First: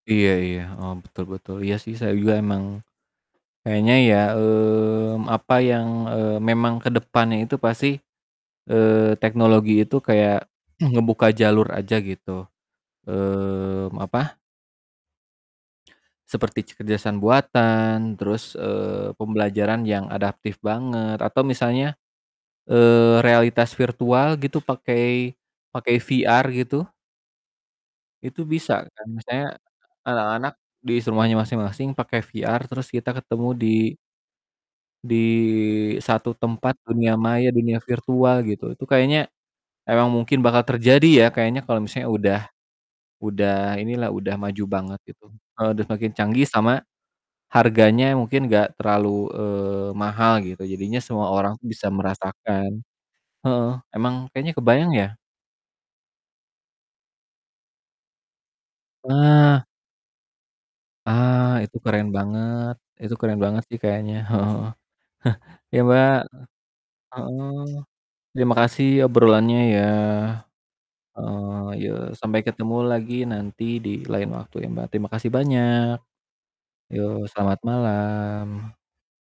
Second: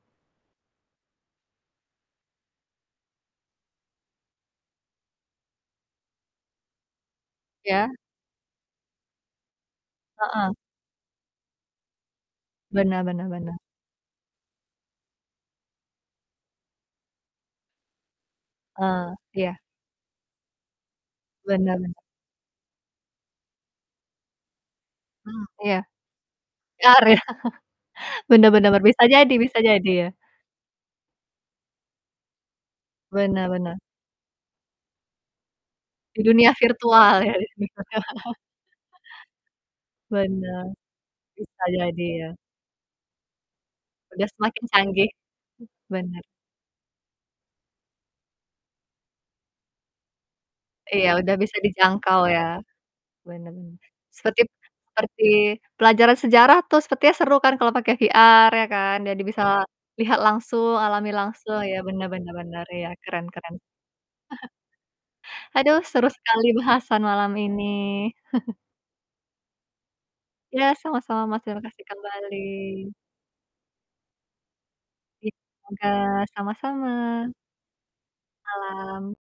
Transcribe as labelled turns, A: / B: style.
A: Iya iya, heeh. Betul betul. Iya sih, saya juga emang kayaknya ya, mmm, apa yang, eee, memang ke depannya itu pasti,
B: Iya?
A: eee, teknologi itu kayak
B: Heeh.
A: ngebuka jalur aja gitu.
B: Benar benar benar.
A: Mmm apa Seperti kecerdasan buatan, terus,
B: Ah,
A: eee,
B: iya.
A: pembelajaran yang adaptif banget, atau
B: Benar bener.
A: misalnya, eee, realitas virtual gitu pakai
B: Mhm, iya.
A: pakai VR gitu.
B: VR, ya.
A: Itu
B: Benar benar
A: bisa
B: benar. Bisa
A: kan,
B: jadi,
A: misalnya,
B: bisa jadi, ya.
A: a anak-anak dis rumahnya masing-masing pake VR, terus kita ketemu
B: Benar
A: di
B: benar.
A: di
B: Di
A: satu
B: dunia
A: tempat
B: virtual,
A: dunia
B: ya.
A: maya, dunia virtual, gitu. Itu kayaknya emang mungkin bakal
B: Benar.
A: terjadi ya kayaknya,
B: Bisa
A: kalo
B: jadi,
A: misalnya
B: ya.
A: udah udah inilah,
B: Udah
A: udah maju
B: semakin
A: banget
B: canggih.
A: gitu. Kalo udah semakin
B: Bener.
A: canggih sama, harganya mungkin gak terlalu, eee, mahal gitu. Jadinya
B: Iya,
A: semua
B: udah
A: orang
B: bisa
A: tuh bisa
B: dijangkau ya?
A: merasakan.
B: Bener
A: Heeh,
B: bener.
A: emang
B: Sepertip
A: kayaknya kebayang ya?
B: seperti pelajaran sejarah tuh, sepertinya seru kan kalau pake VR, ya kan? Jadi, bisa
A: Ah.
B: lihat langsung, alami
A: Ah,
B: langsung. Iya,
A: itu
B: bener
A: keren
B: bener bener,
A: banget.
B: iya
A: Itu
B: keren
A: keren
B: keren.
A: banget sih kayaknya, heeh heeh.
B: Aduh,
A: Ya
B: seru
A: Mbak,
B: sekali bahasan
A: heeh,
B: malam ini.
A: heeh. Terima kasih obrolannya ya.
B: Iya, sama-sama Mas,
A: Heeh,
B: terimakasih
A: yo sampai
B: kembali.
A: ketemu lagi nanti di lain waktu ya, Mbak. Terima kasih
B: Iya juga,
A: banyak.
B: sama-sama.
A: Yo, selamat malam.
B: Malam.